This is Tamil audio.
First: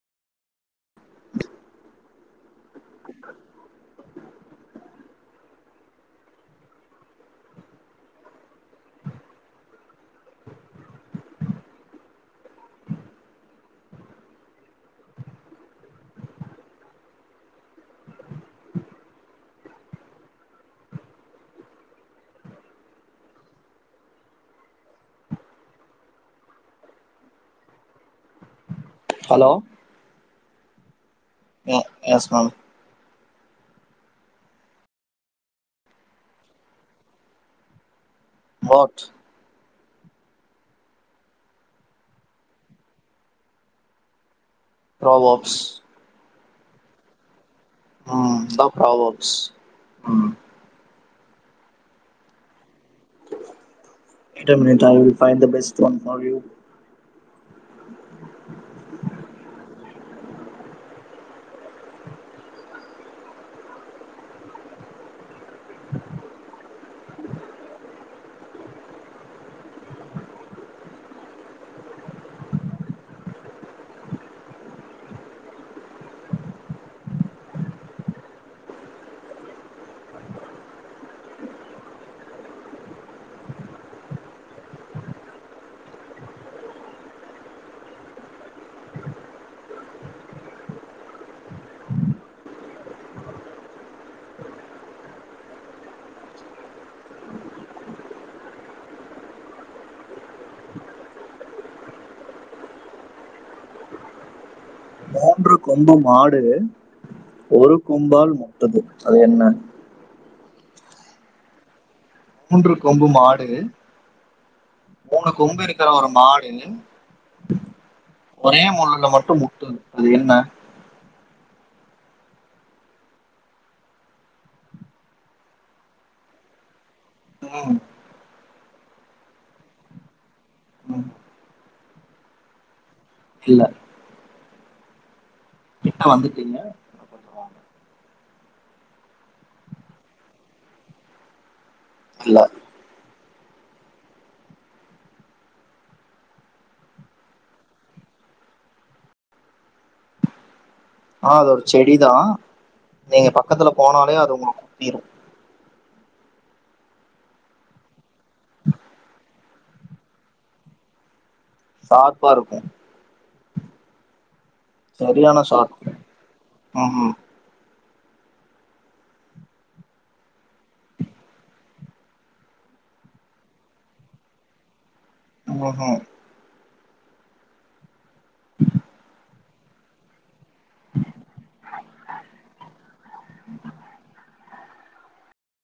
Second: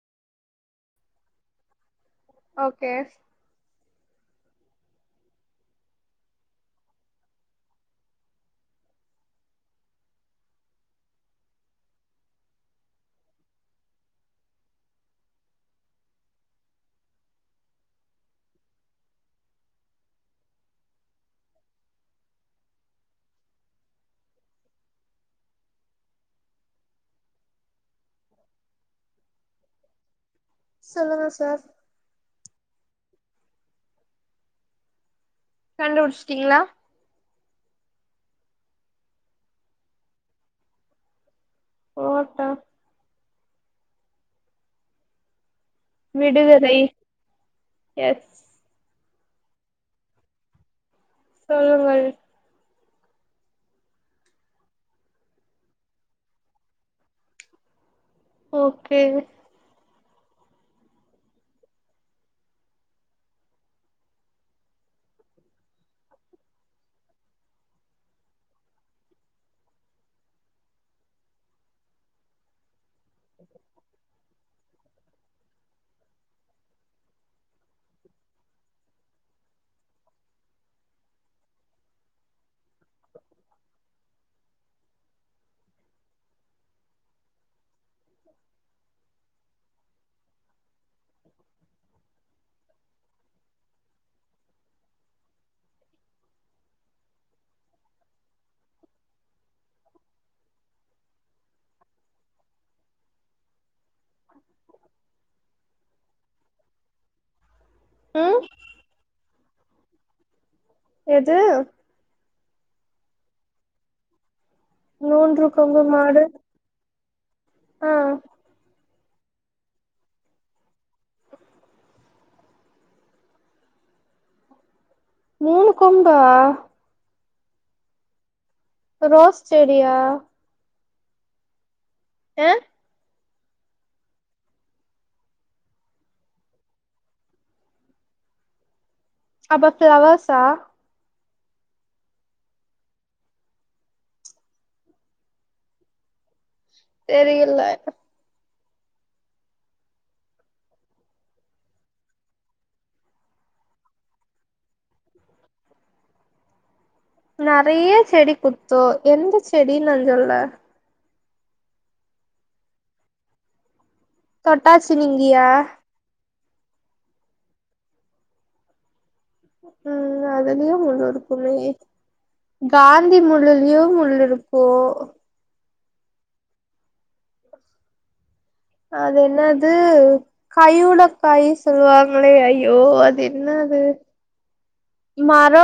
[unintelligible] ஓகே ஹலோ சொல்லுங்க சார் ய எஸ் மேம் கண்டுபுடிச்சிட்டிங்ளா வாட் ச் [unintelligible] ப்ராவெர்ப்ஸ் விடுகதை எஸ் ம் இதா ப்ராவெர்ப் ம் சொல்லுங்கள் just a minute I will பைண்தா best one for you okay [unintelligible] ரு கொம்பம் மாடு ஒரு கொம்பால் ம் முட்டது அது என்ன எது மூன்று கொம்பு மாடு மூணு கொம்பு இருக்குற ஒரு மாடு ஆ ஒரே முள்ளுல ம [unintelligible] முட்டு அது என்ன மூணு கொம்பா ம் ரோஸ் செடியா ம். ஆ இல்ல கிட்ட வந்துட்டீங்க இன்னோ கொஞ்சோ வாங்க அப்ப ஃப்ளவர்ஸா இல்ல தெரிய்ல்ல ஆ அதோட செடிதா நீங்க பக்கத்துல போனாலே அது உங்கள குத்திரு நறைய செடி குத்தோ எந்துச் செடின் நா சொல்ல சார்பா இருக்கு தொட்டாச்சினிங்கியா ம்ம் ம் அதுலியு முள் இருக்குமே காந்தி முள்ளுலியு முள் இருக்கோ மாஹ அது என்னாது கையுட காய் சொல்வாங்ளே ஐயோ அது என்னாது மரோ